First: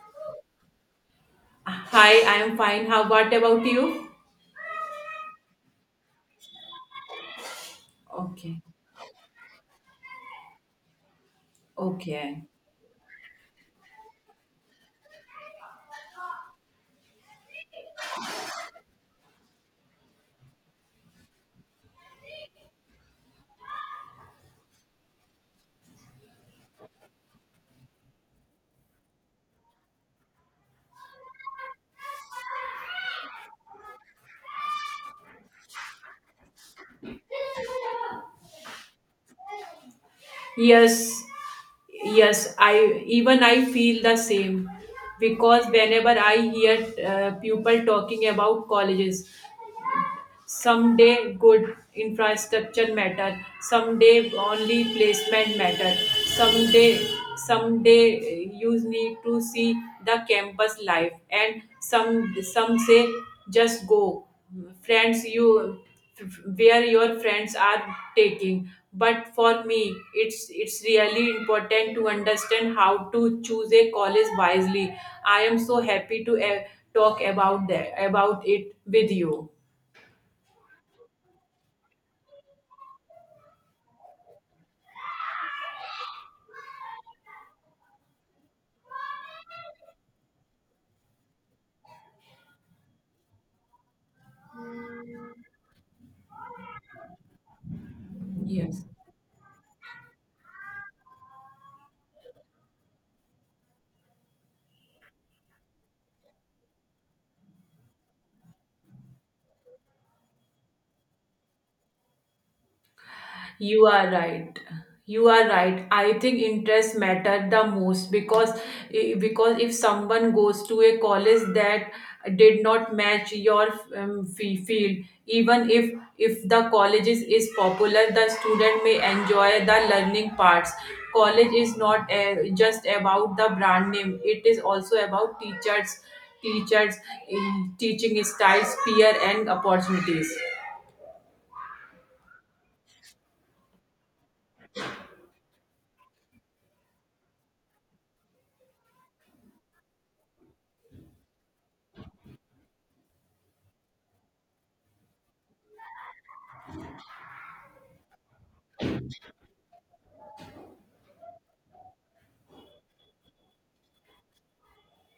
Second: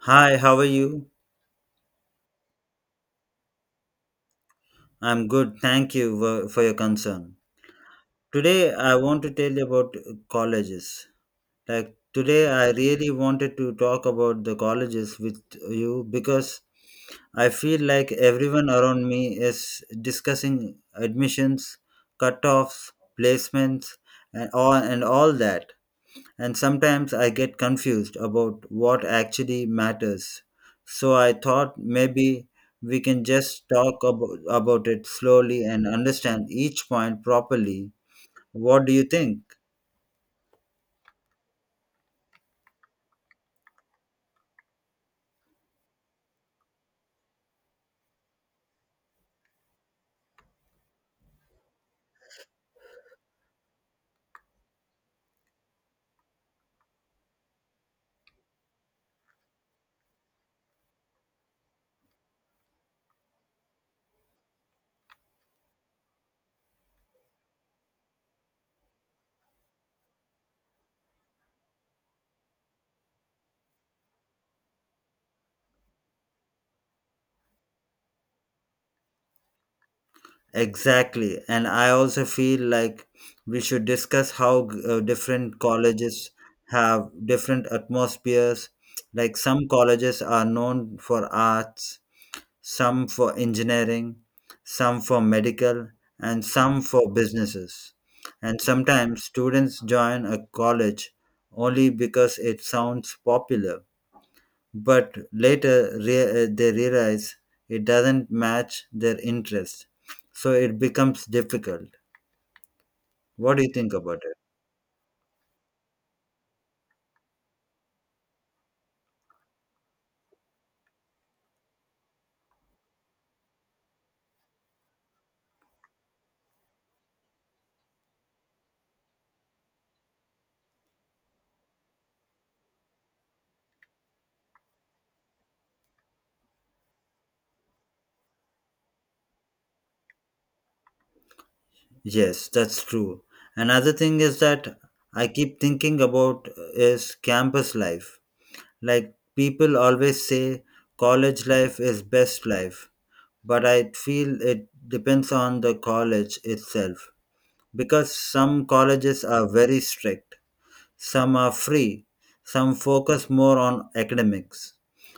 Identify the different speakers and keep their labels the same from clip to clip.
Speaker 1: Hi, how are you?
Speaker 2: Hi, I am fine. How what about you?
Speaker 1: I'm good. Thank you for your concern.
Speaker 2: Okay.
Speaker 1: Today, I want to tell you about colleges. Like,
Speaker 2: Okay.
Speaker 1: today, I really wanted to talk about the colleges with you because I feel like everyone around me is discussing admissions, cutoffs, placements, and all that. And sometimes I get confused about what actually matters. So I thought maybe we can just talk about it slowly and understand each point properly. What do you think?
Speaker 2: Yes. Yes, I feel the same because whenever I hear people talking about colleges, someday good infrastructure matter someday only placement matter someday someday you need to see the campus life and some say just go friends you where your friends are taking, but for me it's really important to understand how to choose a college wisely. I am so happy to talk about that about it with you.
Speaker 1: Exactly. And I also feel like we should discuss how different colleges have different atmospheres. Like some colleges are known for arts, some for engineering, some for medical, and some for businesses. And
Speaker 2: Yes.
Speaker 1: sometimes students join a college only because it sounds popular, but later they realize it doesn't match their interest, so it becomes difficult. What do you
Speaker 2: You
Speaker 1: think
Speaker 2: are
Speaker 1: about it?
Speaker 2: right. You are right. I think interests matter the most because if someone goes to a college that did not match your field, even if the college is popular, the student may enjoy the learning parts. College is not just about the brand name; it is also about teachers, teachers, teaching styles, peer, and opportunities.
Speaker 1: Yes, that's true. Another thing is that I keep thinking about is campus life. Like people always say college life is best life, but I feel it depends on the college itself because some colleges are very strict, some are free, some focus more on academics,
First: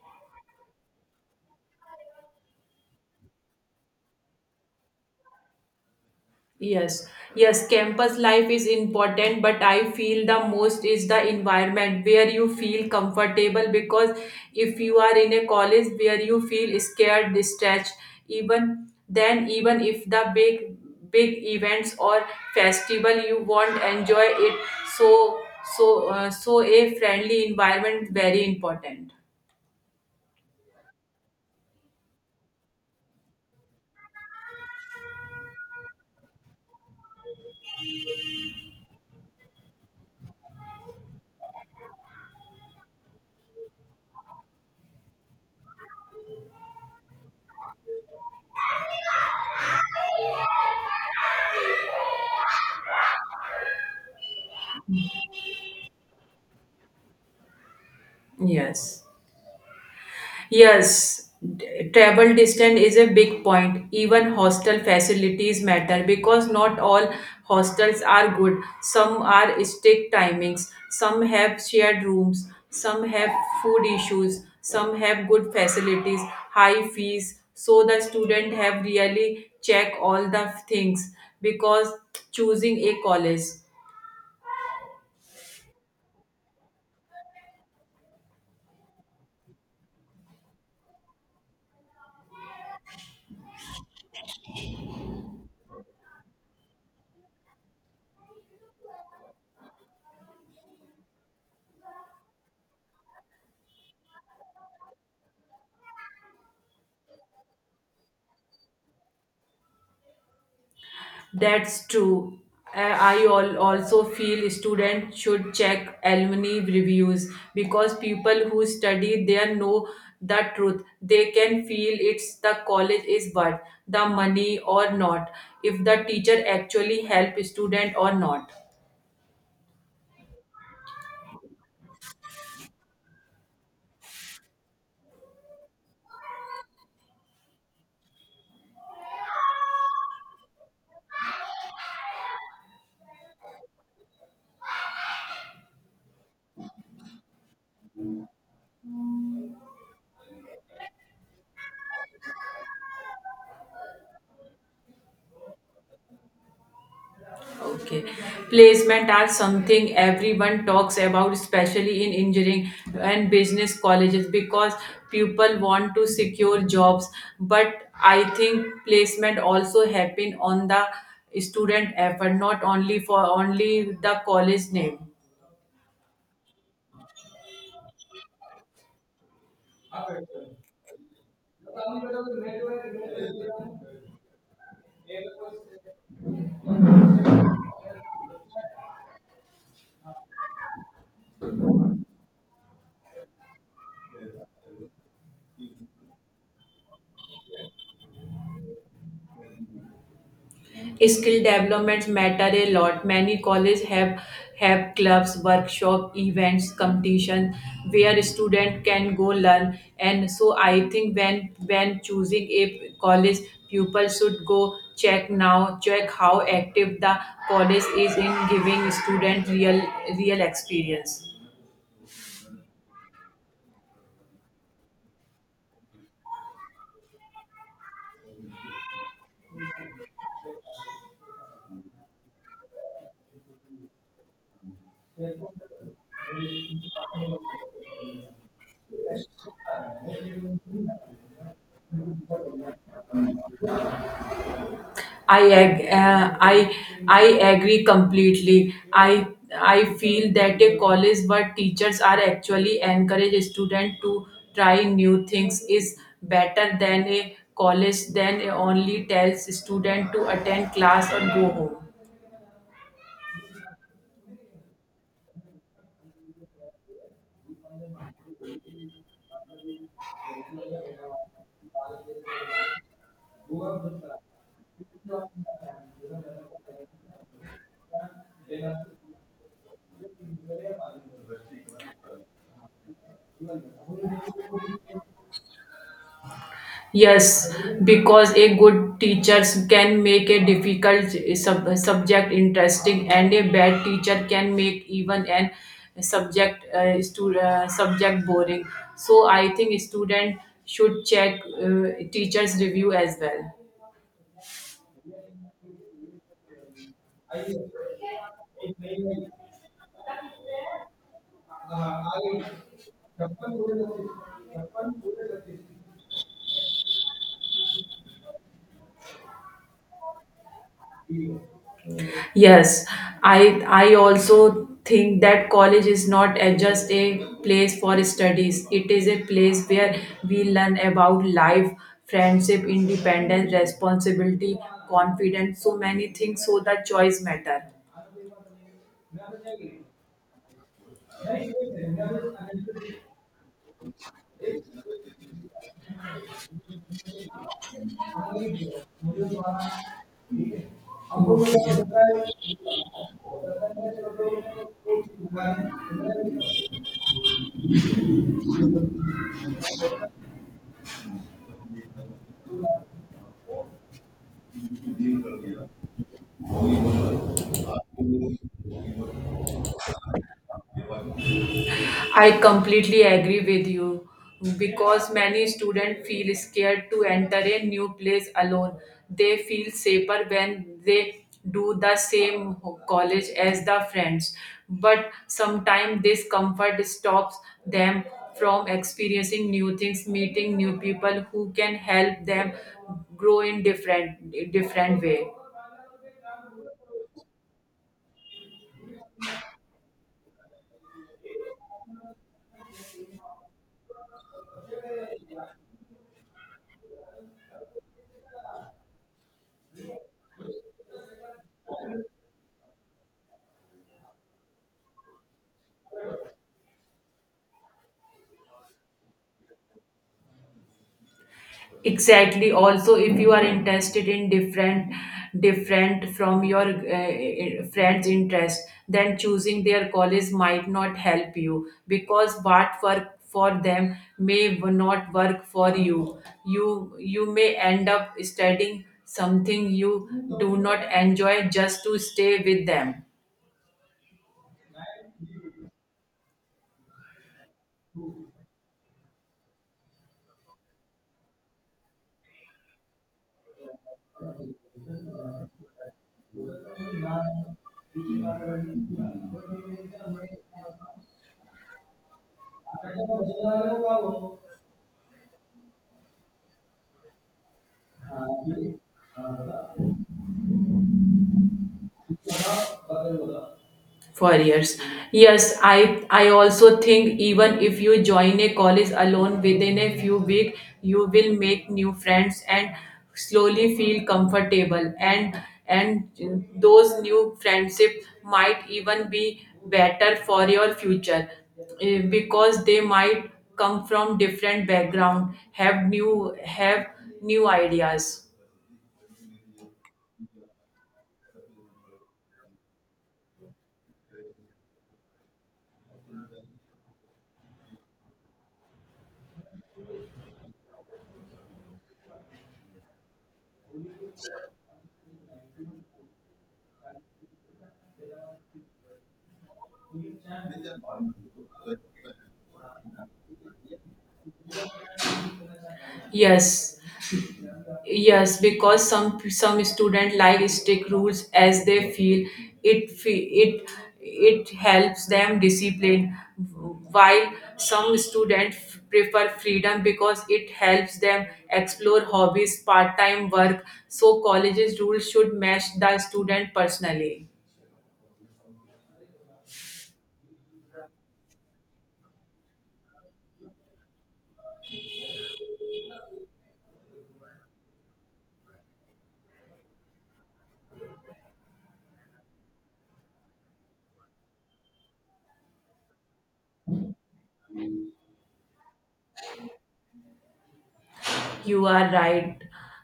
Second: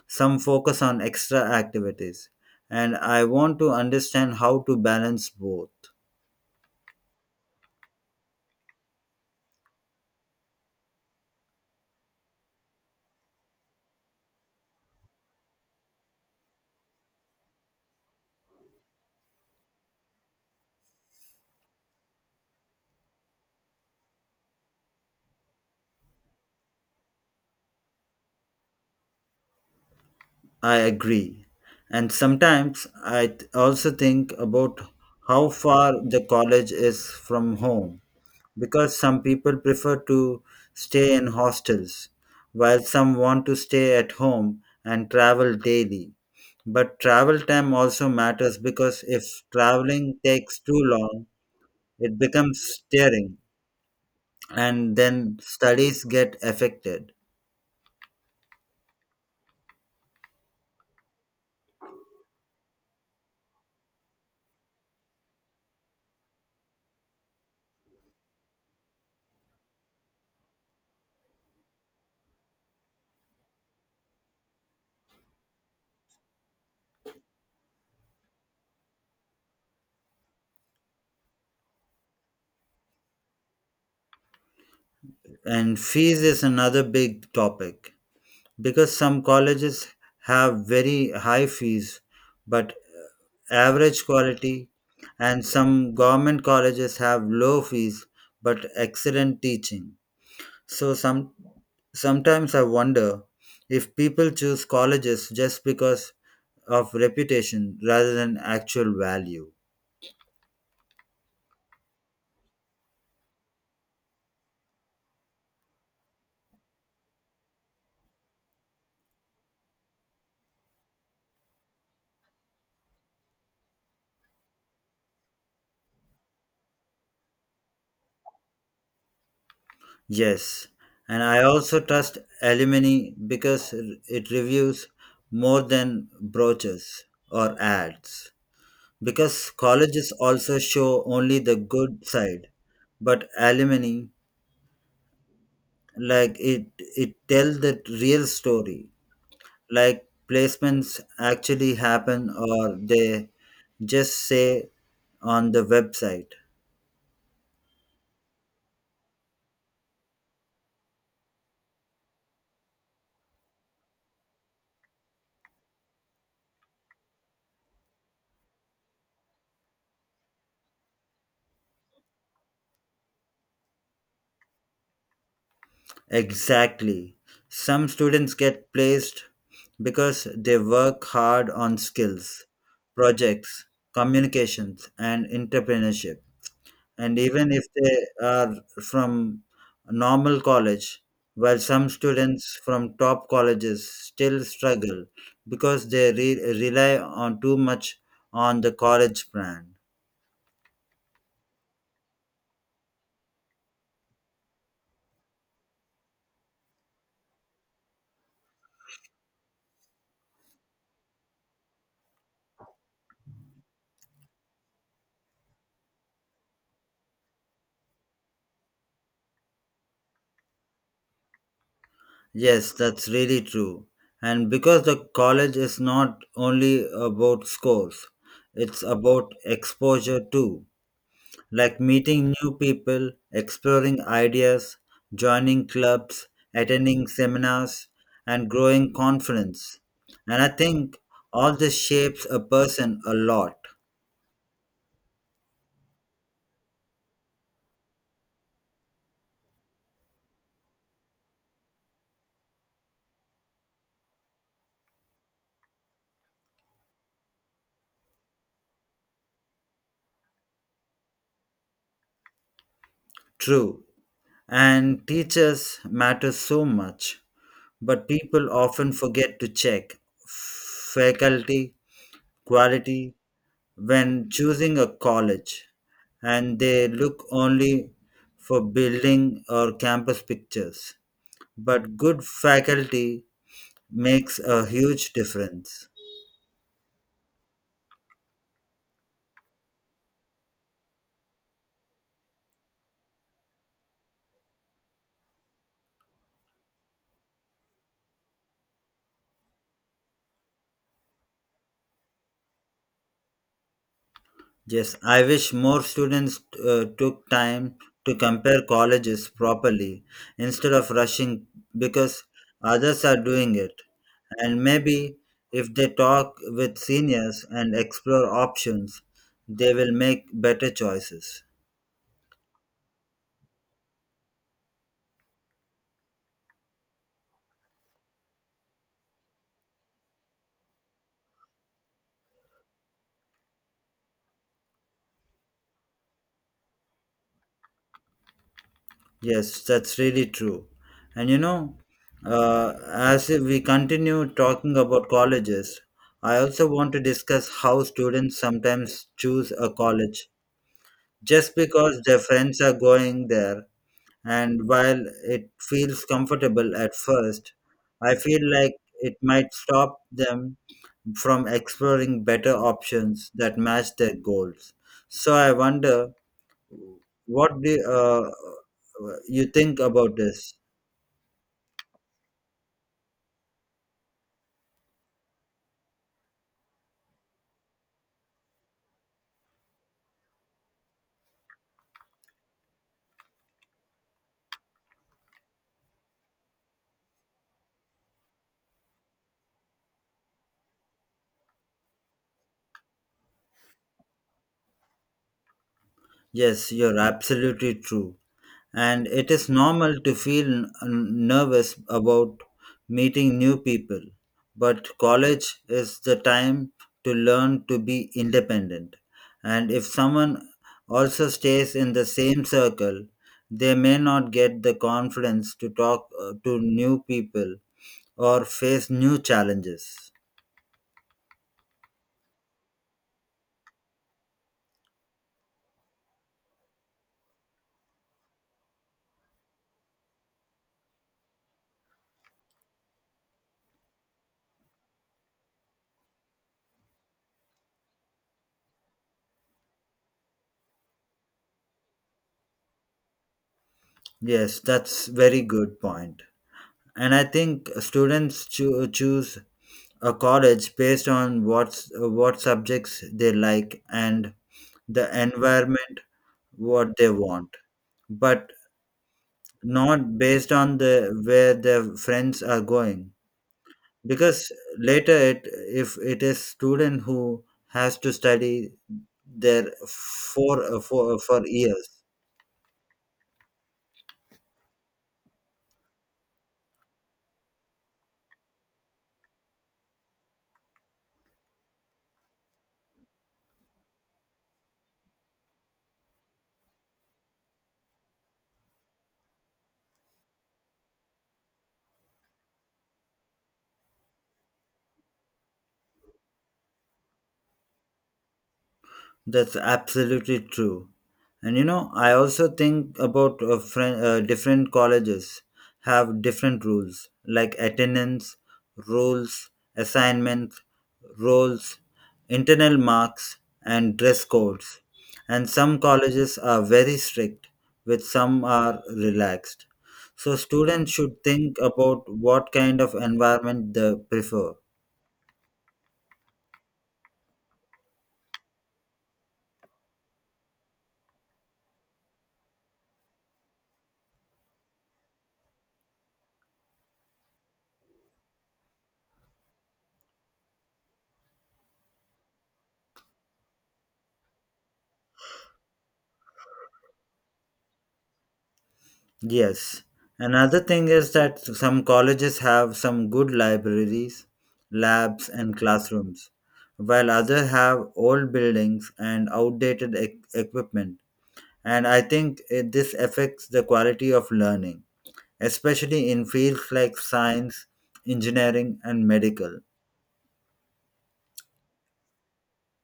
Speaker 1: some focus on extra activities, and I want to understand how to balance both.
Speaker 2: Yes, yes, campus life is important, but I feel the most is the environment where you feel comfortable because if you are in a college where you feel scared, distressed, even then, even if the big events or festival you won't enjoy it, so so a friendly environment very important.
Speaker 1: I agree. And sometimes I also think about how far the college is from home, because some people prefer to stay in hostels, while some want to stay at home and travel daily. But travel time also matters because if traveling takes too long, it becomes tiring and then studies get affected.
Speaker 2: Yes. Yes, travel distance is a big point. Even hostel facilities matter because not all hostels are good. Some are strict timings, some have shared rooms, some have food issues, some have good facilities, high fees. So the student have really check all the things because choosing a college.
Speaker 1: And fees is another big topic because some colleges have very high fees, but average quality, and some government colleges have low fees but excellent teaching. So sometimes I wonder if people choose colleges just because of reputation rather than actual value.
Speaker 2: That's true. I also feel students should check alumni reviews because people who study there know the truth. They can feel it's the college is worth the money or not, if the teacher actually help student or not.
Speaker 1: Yes, and I also trust alumni because it reviews more than brochures or ads. Because colleges also show only the good side, but alumni like it tells the real story, like placements actually happen or they just say on the website.
Speaker 2: Okay. Placement are something everyone talks about, especially in engineering and business colleges, because people want to secure jobs. But I think placement also happen on the student effort, not only for only the college name.
Speaker 1: Exactly. Some students get placed because they work hard on skills, projects, communications, and entrepreneurship, and even if they are from normal college, while some students from top colleges still struggle because they rely on too much on the college brand.
Speaker 2: Skill developments matter a lot. Many colleges have clubs, workshop, events, competition where student can go learn, and so I think when choosing a college, pupil should go check now, check how active the college is in giving student real experience.
Speaker 1: Yes, that's really true. And because the college is not only about scores, it's about exposure too, like meeting new people, exploring ideas, joining clubs, attending seminars, and growing confidence. And I think all this shapes a person a lot.
Speaker 2: I ag- uh, I I agree completely. I feel that a college where teachers are actually encourage students to try new things is better than a college that only tells student to attend class or go home.
Speaker 1: True. And teachers matter so much, but people often forget to check faculty quality when choosing a college, and they look only for building or campus pictures. But good faculty makes a huge difference.
Speaker 2: Yes, because a good teacher can make a difficult subject interesting, and a bad teacher can make even an subject boring. So I think student should check teacher's review as well.
Speaker 1: Yes, I wish more students took time to compare colleges properly instead of rushing because others are doing it. And maybe if they talk with seniors and explore options, they will make better choices.
Speaker 2: Yes, I also think that college is not just a place for studies. It is a place where we learn about life, friendship, independence, responsibility, confidence, so many things. So the choice matter.
Speaker 1: Yes, that's really true. And you know, as if we continue talking about colleges, I also want to discuss how students sometimes choose a college just because their friends are going there. And while it feels comfortable at first, I feel like it might stop them from exploring better options that match their goals. So I wonder, what do you think about this?
Speaker 2: I completely agree with you because many students feel scared to enter a new place alone. They feel safer when they do the same college as the friends, but sometimes this comfort stops them from experiencing new things, meeting new people who can help them grow in different way.
Speaker 1: Yes, you're absolutely true. And it is normal to feel nervous about meeting new people. But college is the time to learn to be independent. And if someone also stays in the same circle, they may not get the confidence to talk to new people or face new challenges.
Speaker 2: Exactly. Also, if you are interested in different different from your friends interest, then choosing their college might not help you because what work for them may not work for you. You may end up studying something you do not enjoy just to stay with them
Speaker 1: Yes, that's very good point. And I think students choose a college based on what subjects they like and the environment what they want, but not based on the where their friends are going, because later it, if it is student who has to study there for for years.
Speaker 2: for years. Yes, I also think even if you join a college alone, within a few weeks you will make new friends and slowly feel comfortable, and those new friendship might even be better for your future because they might come from different background, have new ideas.
Speaker 1: That's absolutely true. And you know, I also think about different colleges have different rules like attendance, rules, assignments, roles, internal marks, and dress codes. And some colleges are very strict, with some are relaxed. So students should think about what kind of environment they prefer.
Speaker 2: Yes, yes, because some student like stick rules as they feel it it helps them discipline, while some student prefer freedom because it helps them explore hobbies, part time work. So colleges rules should match the student personally.
Speaker 1: Yes. Another thing is that some colleges have some good libraries, labs, and classrooms, while others have old buildings and outdated equipment. And I think it, this affects the quality of learning, especially in fields like science, engineering, and medical.
Speaker 2: You are right.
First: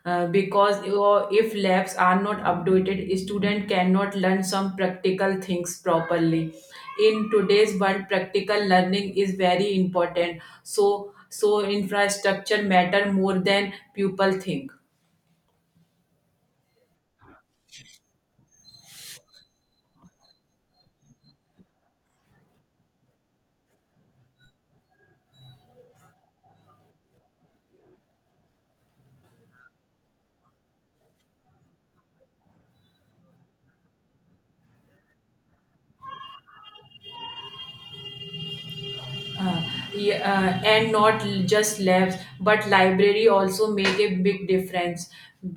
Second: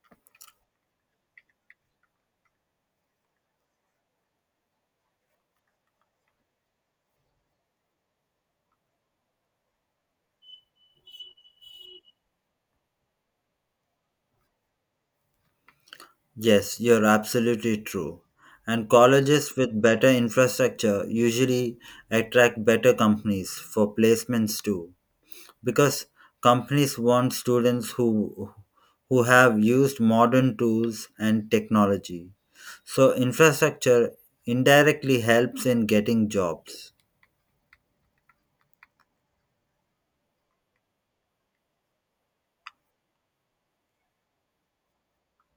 Speaker 2: Because if labs are not updated, student cannot learn some practical things properly. In today's world, practical learning is very important. So, so, infrastructure matter more than people think.
Speaker 1: Yes, you're absolutely true. And colleges with better infrastructure usually attract better companies for placements too, because companies want students who have used modern tools and technology. So infrastructure indirectly helps in getting jobs.
Speaker 2: Uh, yeah, and not just labs but library also make a big difference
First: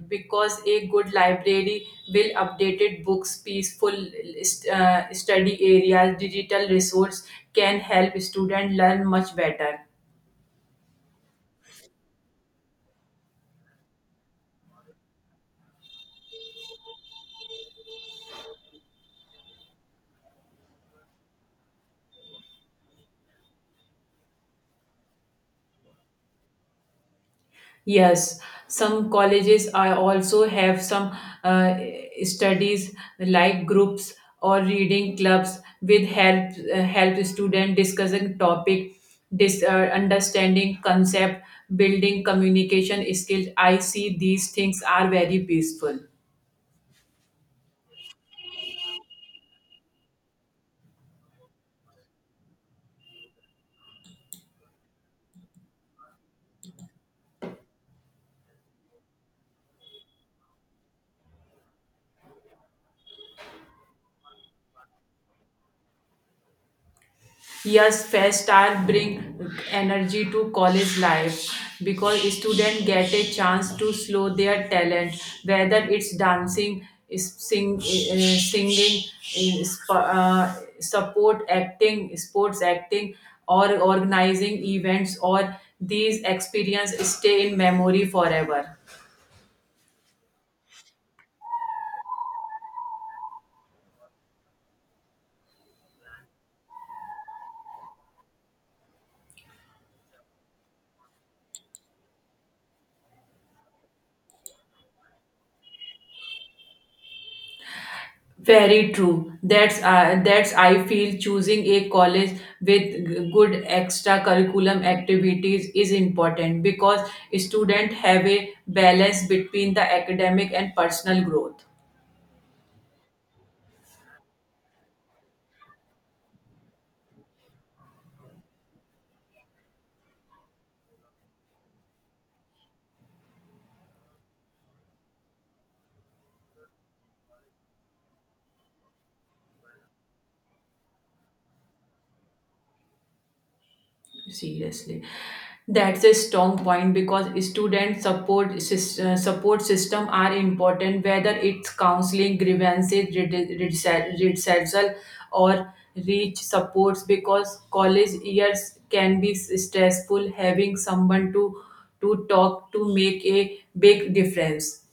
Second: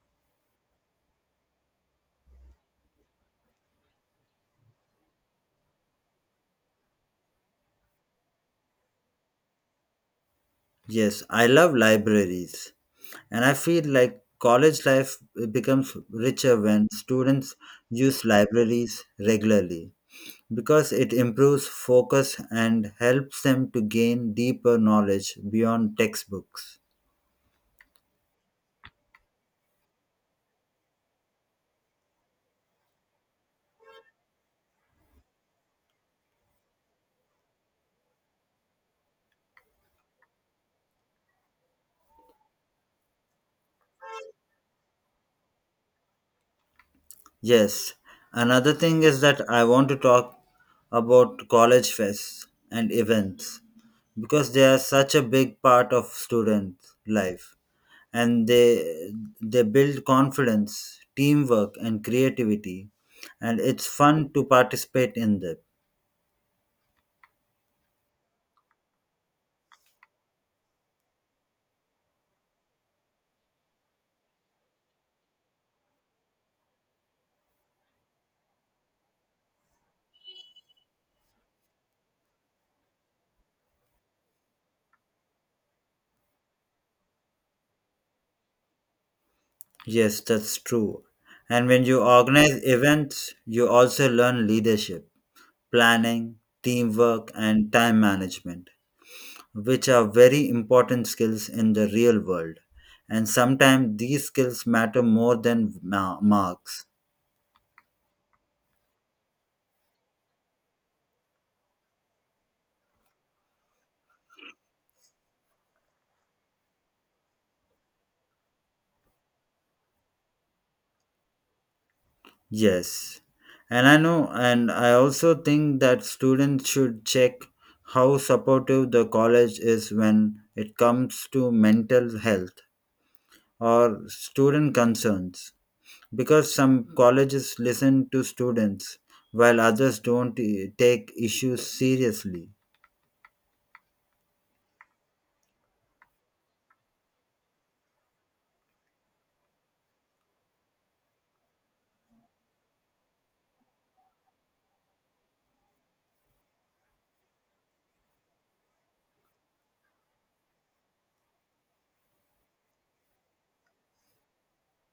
Speaker 2: because a good library will updated books, peaceful study areas, digital resource can help student learn much better.
Speaker 1: Yes, I love libraries. And I feel like college life becomes richer when students use libraries regularly because it improves focus and helps them to gain deeper knowledge beyond textbooks.
Speaker 2: Yes, some colleges I also have some uh, studies like groups or reading clubs with help help student discussing topic, dis, uh, understanding concept, building communication skills. I see these things are very peaceful.
Speaker 1: Yes, another thing is that I want to talk about college fests and events because they are such a big part of students' life, and they build confidence, teamwork, and creativity, and it's fun to participate in them.
Speaker 2: Yes, fest are bring energy to college life because students get a chance to slow their talent, whether it's dancing, singing, eh, sp- uh, sports acting, or organizing events. Or these experiences stay in memory forever.
Speaker 1: Yes, that's true. And when you organize events, you also learn leadership, planning, teamwork, and time management, which are very important skills in the real world. And sometimes these skills matter more than marks.
Speaker 2: Very true. That's I feel choosing a college with good extra curriculum activities is important because students have a balance between the academic and personal growth.
Speaker 1: Yes. And I know, and I also think that students should check how supportive the college is when it comes to mental health or student concerns. Because some colleges listen to students while others don't take issues seriously.
Speaker 2: Seriously, that's a strong point because student support system are important, whether it's counseling, grievances, redressal, or reach supports, because college years can be stressful. Having someone to talk to make a big difference.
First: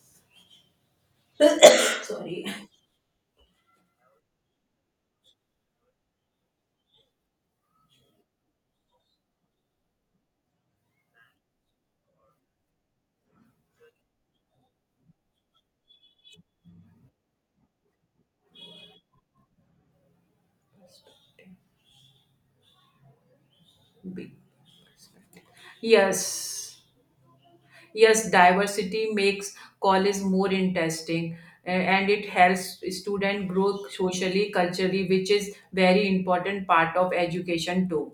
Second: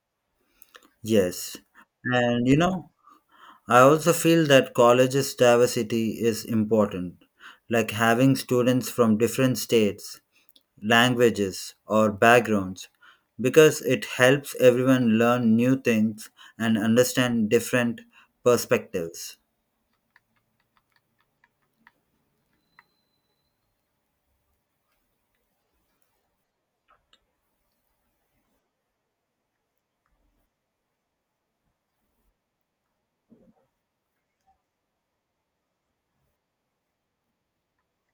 Speaker 1: Yes.
Speaker 2: Sorry.
Speaker 1: And you know, I also feel that colleges' diversity is important, like having students from different states, languages, or backgrounds, because it helps everyone learn new things and understand different perspectives.
Speaker 2: Big- Yes. Yes, diversity makes college more interesting a- and it helps student grow socially, culturally, which is very important part of education too.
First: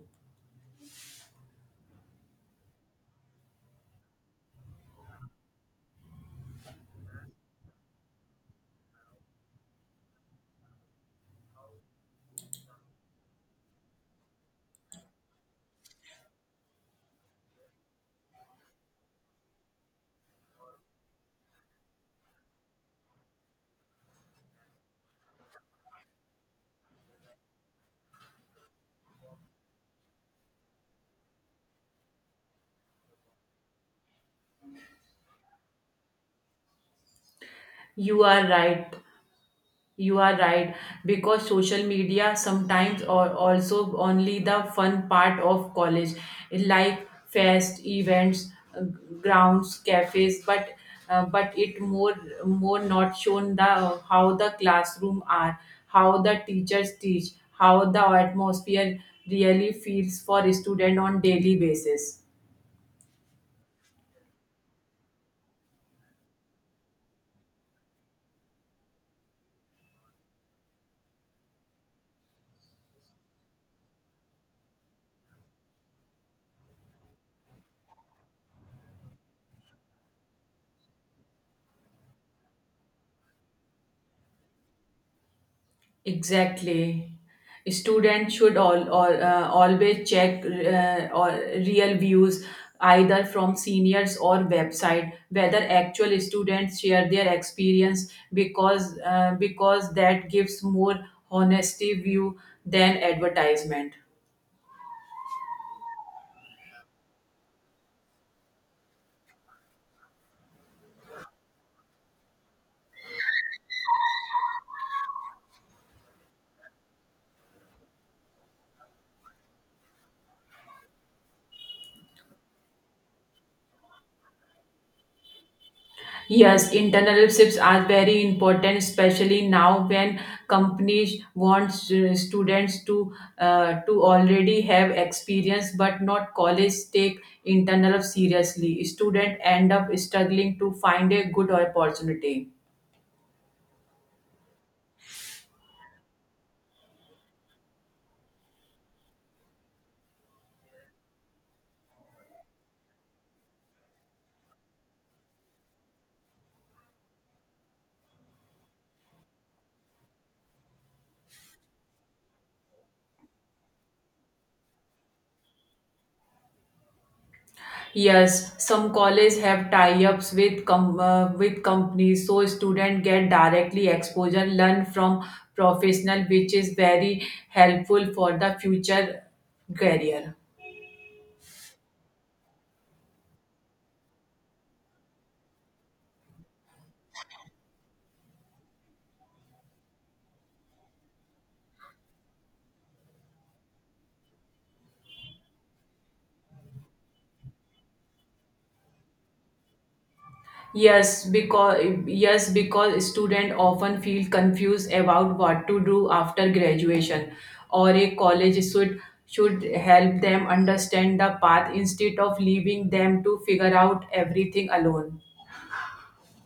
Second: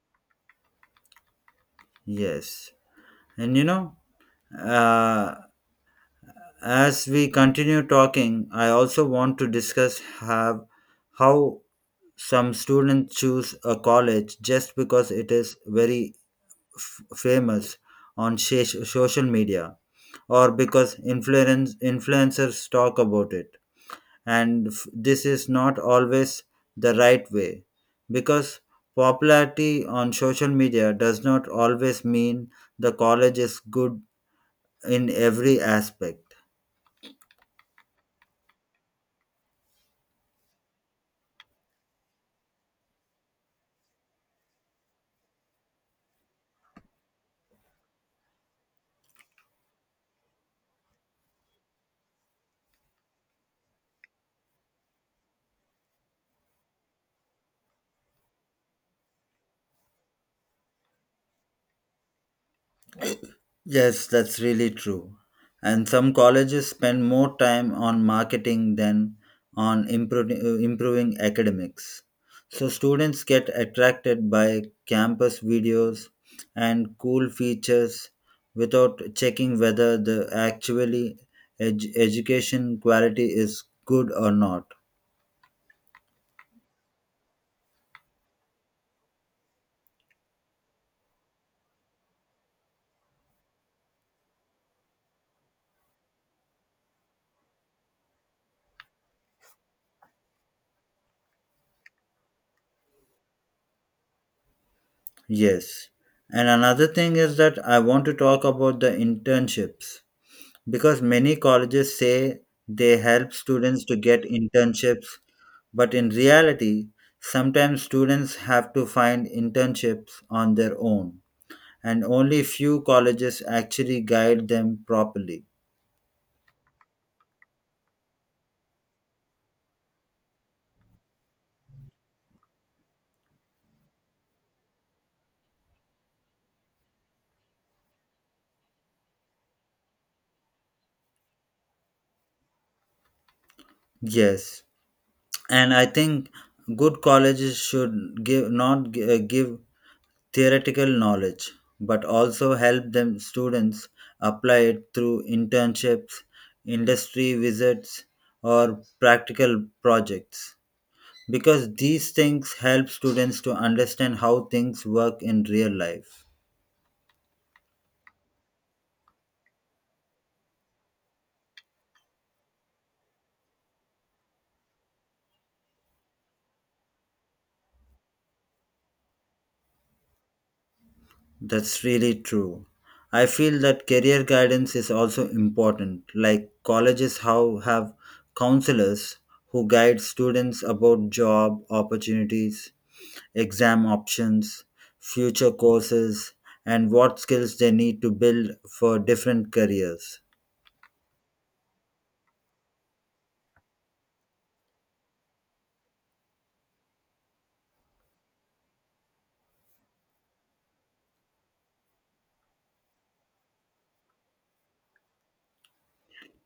Speaker 1: Yes. And you know, uh, as we continue talking, I also want to discuss have how some students choose a college just because it is very famous on social media or because influencers talk about it. And this is not always the right way because popularity on social media does not always mean the college is good in every aspect.
Speaker 2: You are right. You are right because social media sometimes or also only the fun part of college like fest events grounds cafes, but it more not shown the how the classroom are, how the teachers teach, how the atmosphere really feels for student on daily basis.
Speaker 1: Yes, that's really true. And some colleges spend more time on marketing than on improving academics. So students get attracted by campus videos and cool features without checking whether the actually education quality is good or not.
Speaker 2: Exactly. Students should all always check or real views, either from seniors or website, whether actual students share their experience because that gives more honesty view than advertisement.
Speaker 1: Yes. And another thing is that I want to talk about the internships. Because many colleges say they help students to get internships, but in reality, sometimes students have to find internships on their own, and only few colleges actually guide them properly.
Speaker 2: Yes, internships are very important, especially now when companies want students to already have experience, but not college take internships seriously. Student end up struggling to find a good opportunity.
Speaker 1: Yes, and I think good colleges should give not gi- give theoretical knowledge, but also help them students apply it through internships, industry visits, or practical projects. Because these things help students to understand how things work in real life.
Speaker 2: Yes, some college have tie-ups with with companies, so student get directly exposure, learn from professional, which is very helpful for the future career.
Speaker 1: That's really true. I feel that career guidance is also important. Like colleges how have counselors who guide students about job opportunities, exam options, future courses, and what skills they need to build for different careers.
Speaker 2: Yes, because yes, because students often feel confused about what to do after graduation, or a college should help them understand the path instead of leaving them to figure out everything alone.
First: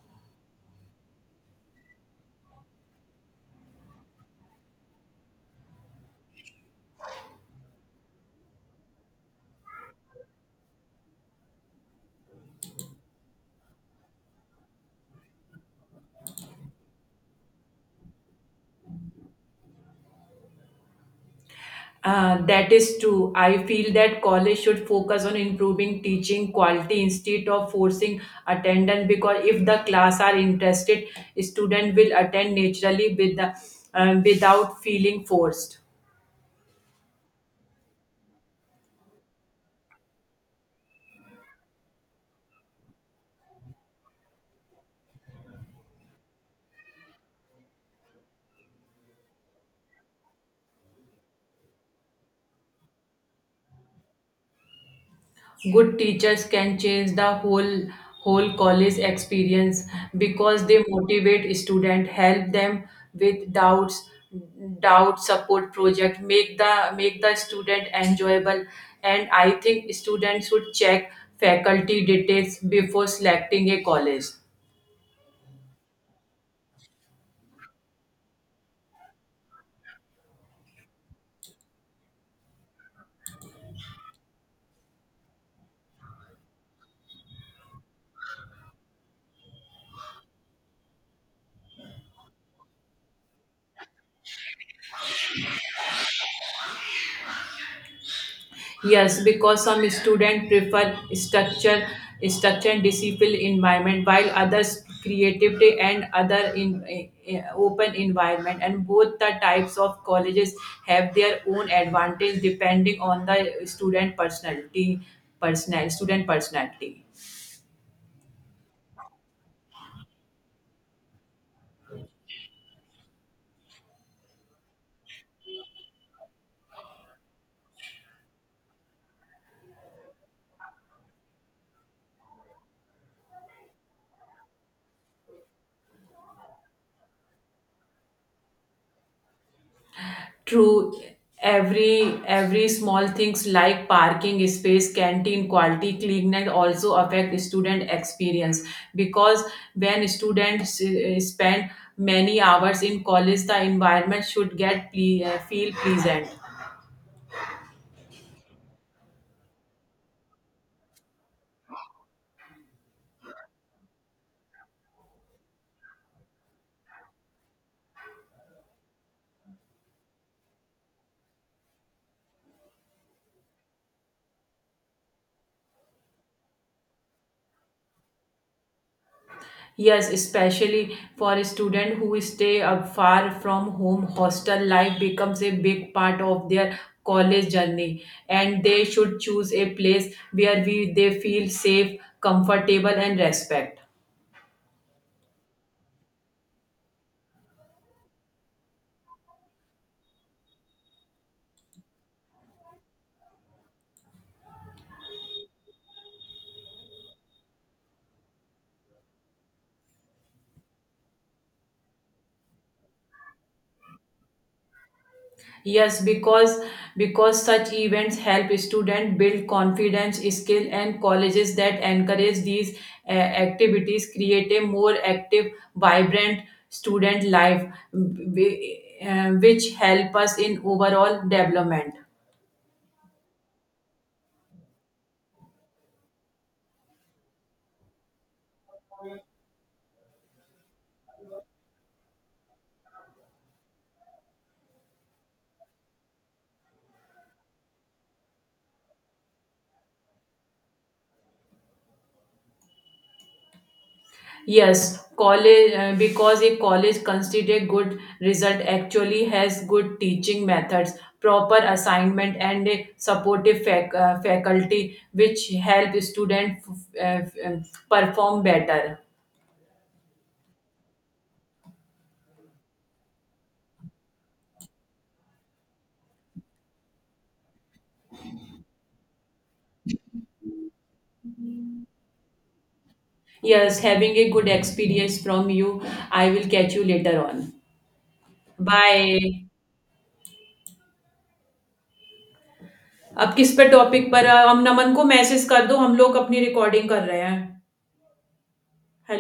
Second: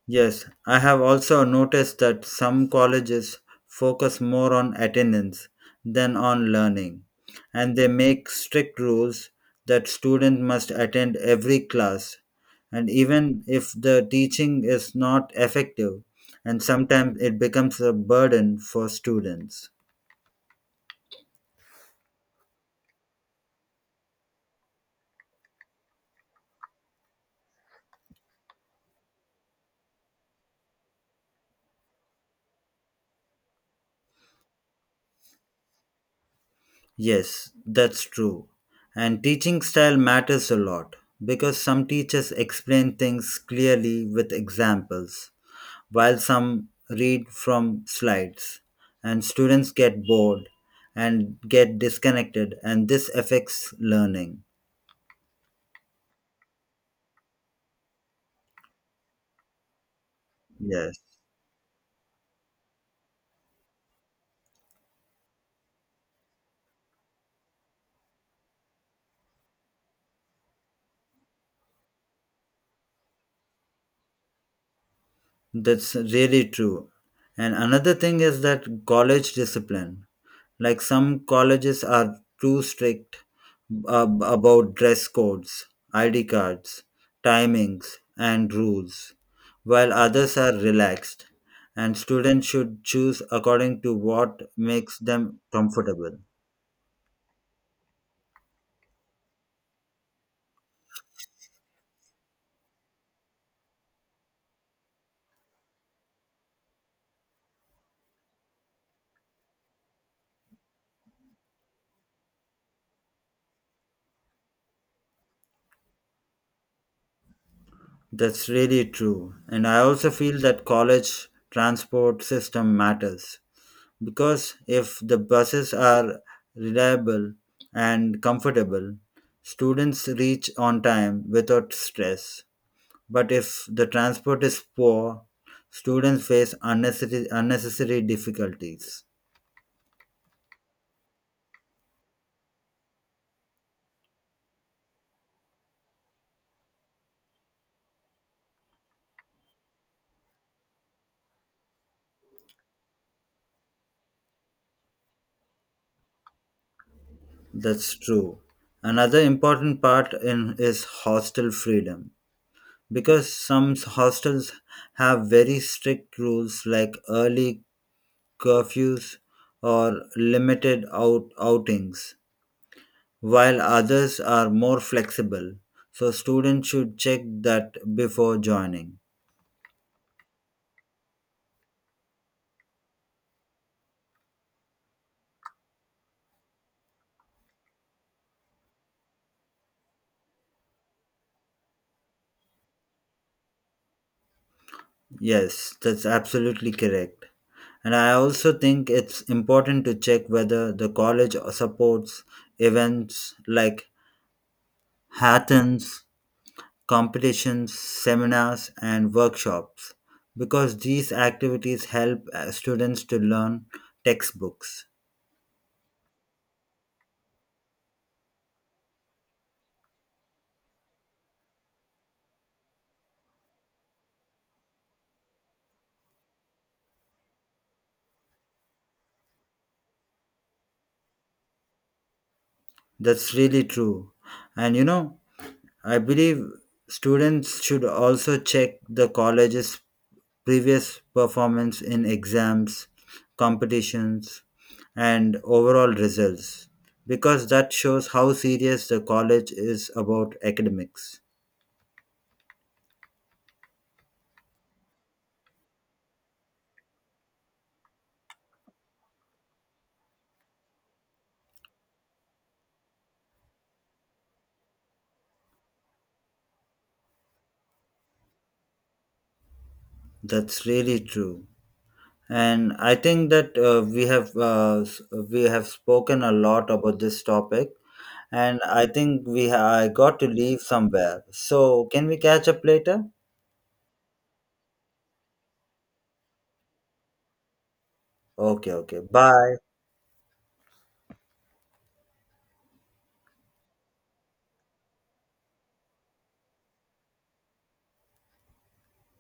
Speaker 1: Yes, I have also noticed that some colleges focus more on attendance than on learning, and they make strict rules that student must attend every class. And even if the teaching is not effective, and sometimes it becomes a burden for students.
Speaker 2: That is true. I feel that college should focus on improving teaching quality instead of forcing attendance because if the class are interested, student will attend naturally with the, without feeling forced.
Speaker 1: Yes, that's true. And teaching style matters a lot because some teachers explain things clearly with examples, while some read from slides, and students get bored and get disconnected, and this affects learning.
Speaker 2: Good teachers can change the whole college experience because they
Speaker 1: Yes.
Speaker 2: motivate students, help them with doubts, doubt support project, make the student enjoyable, and I think students should check faculty details before selecting a college.
Speaker 1: That's really true. And another thing is that college discipline. Like some colleges are too strict about dress codes, ID cards, timings, and rules, while others are relaxed. And students should choose according to what makes them comfortable.
Speaker 2: Yes, because some students prefer structure and discipline environment, while others creativity and other in open environment. And both the types of colleges have their own advantage depending on the student personality.
Speaker 1: That's really true. And I also feel that college transport system matters. Because if the buses are reliable and comfortable, students reach on time without stress. But if the transport is poor, students face unnecessary difficulties.
Speaker 2: True, every small things like parking space, canteen quality, cleanliness also affect student experience because when students spend many hours in college, the environment should feel pleasant.
Speaker 1: That's true. Another important part in is hostel freedom. Because some hostels have very strict rules like early curfews or outings, while others are more flexible. So, students should check that before joining.
Speaker 2: Yes, especially for a student who stay up far from home, hostel life becomes a big part of their college journey, and they should choose a place where we they feel safe, comfortable, and respect.
Speaker 1: Yes, that's absolutely correct. And I also think it's important to check whether the college supports events like hackathons, competitions, seminars, and workshops because these activities help students to learn textbooks.
Speaker 2: Yes, because such events help students build confidence, skill, and colleges that encourage these activities create a more active, vibrant student life, w- w- which help us in overall development.
Speaker 1: That's really true. And you know, I believe students should also check the college's previous performance in exams, competitions, and overall results because that shows how serious the college is about academics.
Speaker 2: Yes, college because a college considered good result actually has good teaching methods, proper assignment, and a supportive faculty which help students uh, um, perform better.
Speaker 1: That's really true. And I think that we have we have spoken a lot about this topic, and I think we I got to leave somewhere. So can we catch up later?
Speaker 2: Yes, having a good experience from you. I will catch you later on.
Speaker 1: Okay, okay.
Speaker 2: Bye.
Speaker 1: Bye.
Speaker 2: अब किस पे topic पर हम नमन को message कर दो, हम लोग अपनी रिकॉर्डिंग कर रहे हैं। हेलो।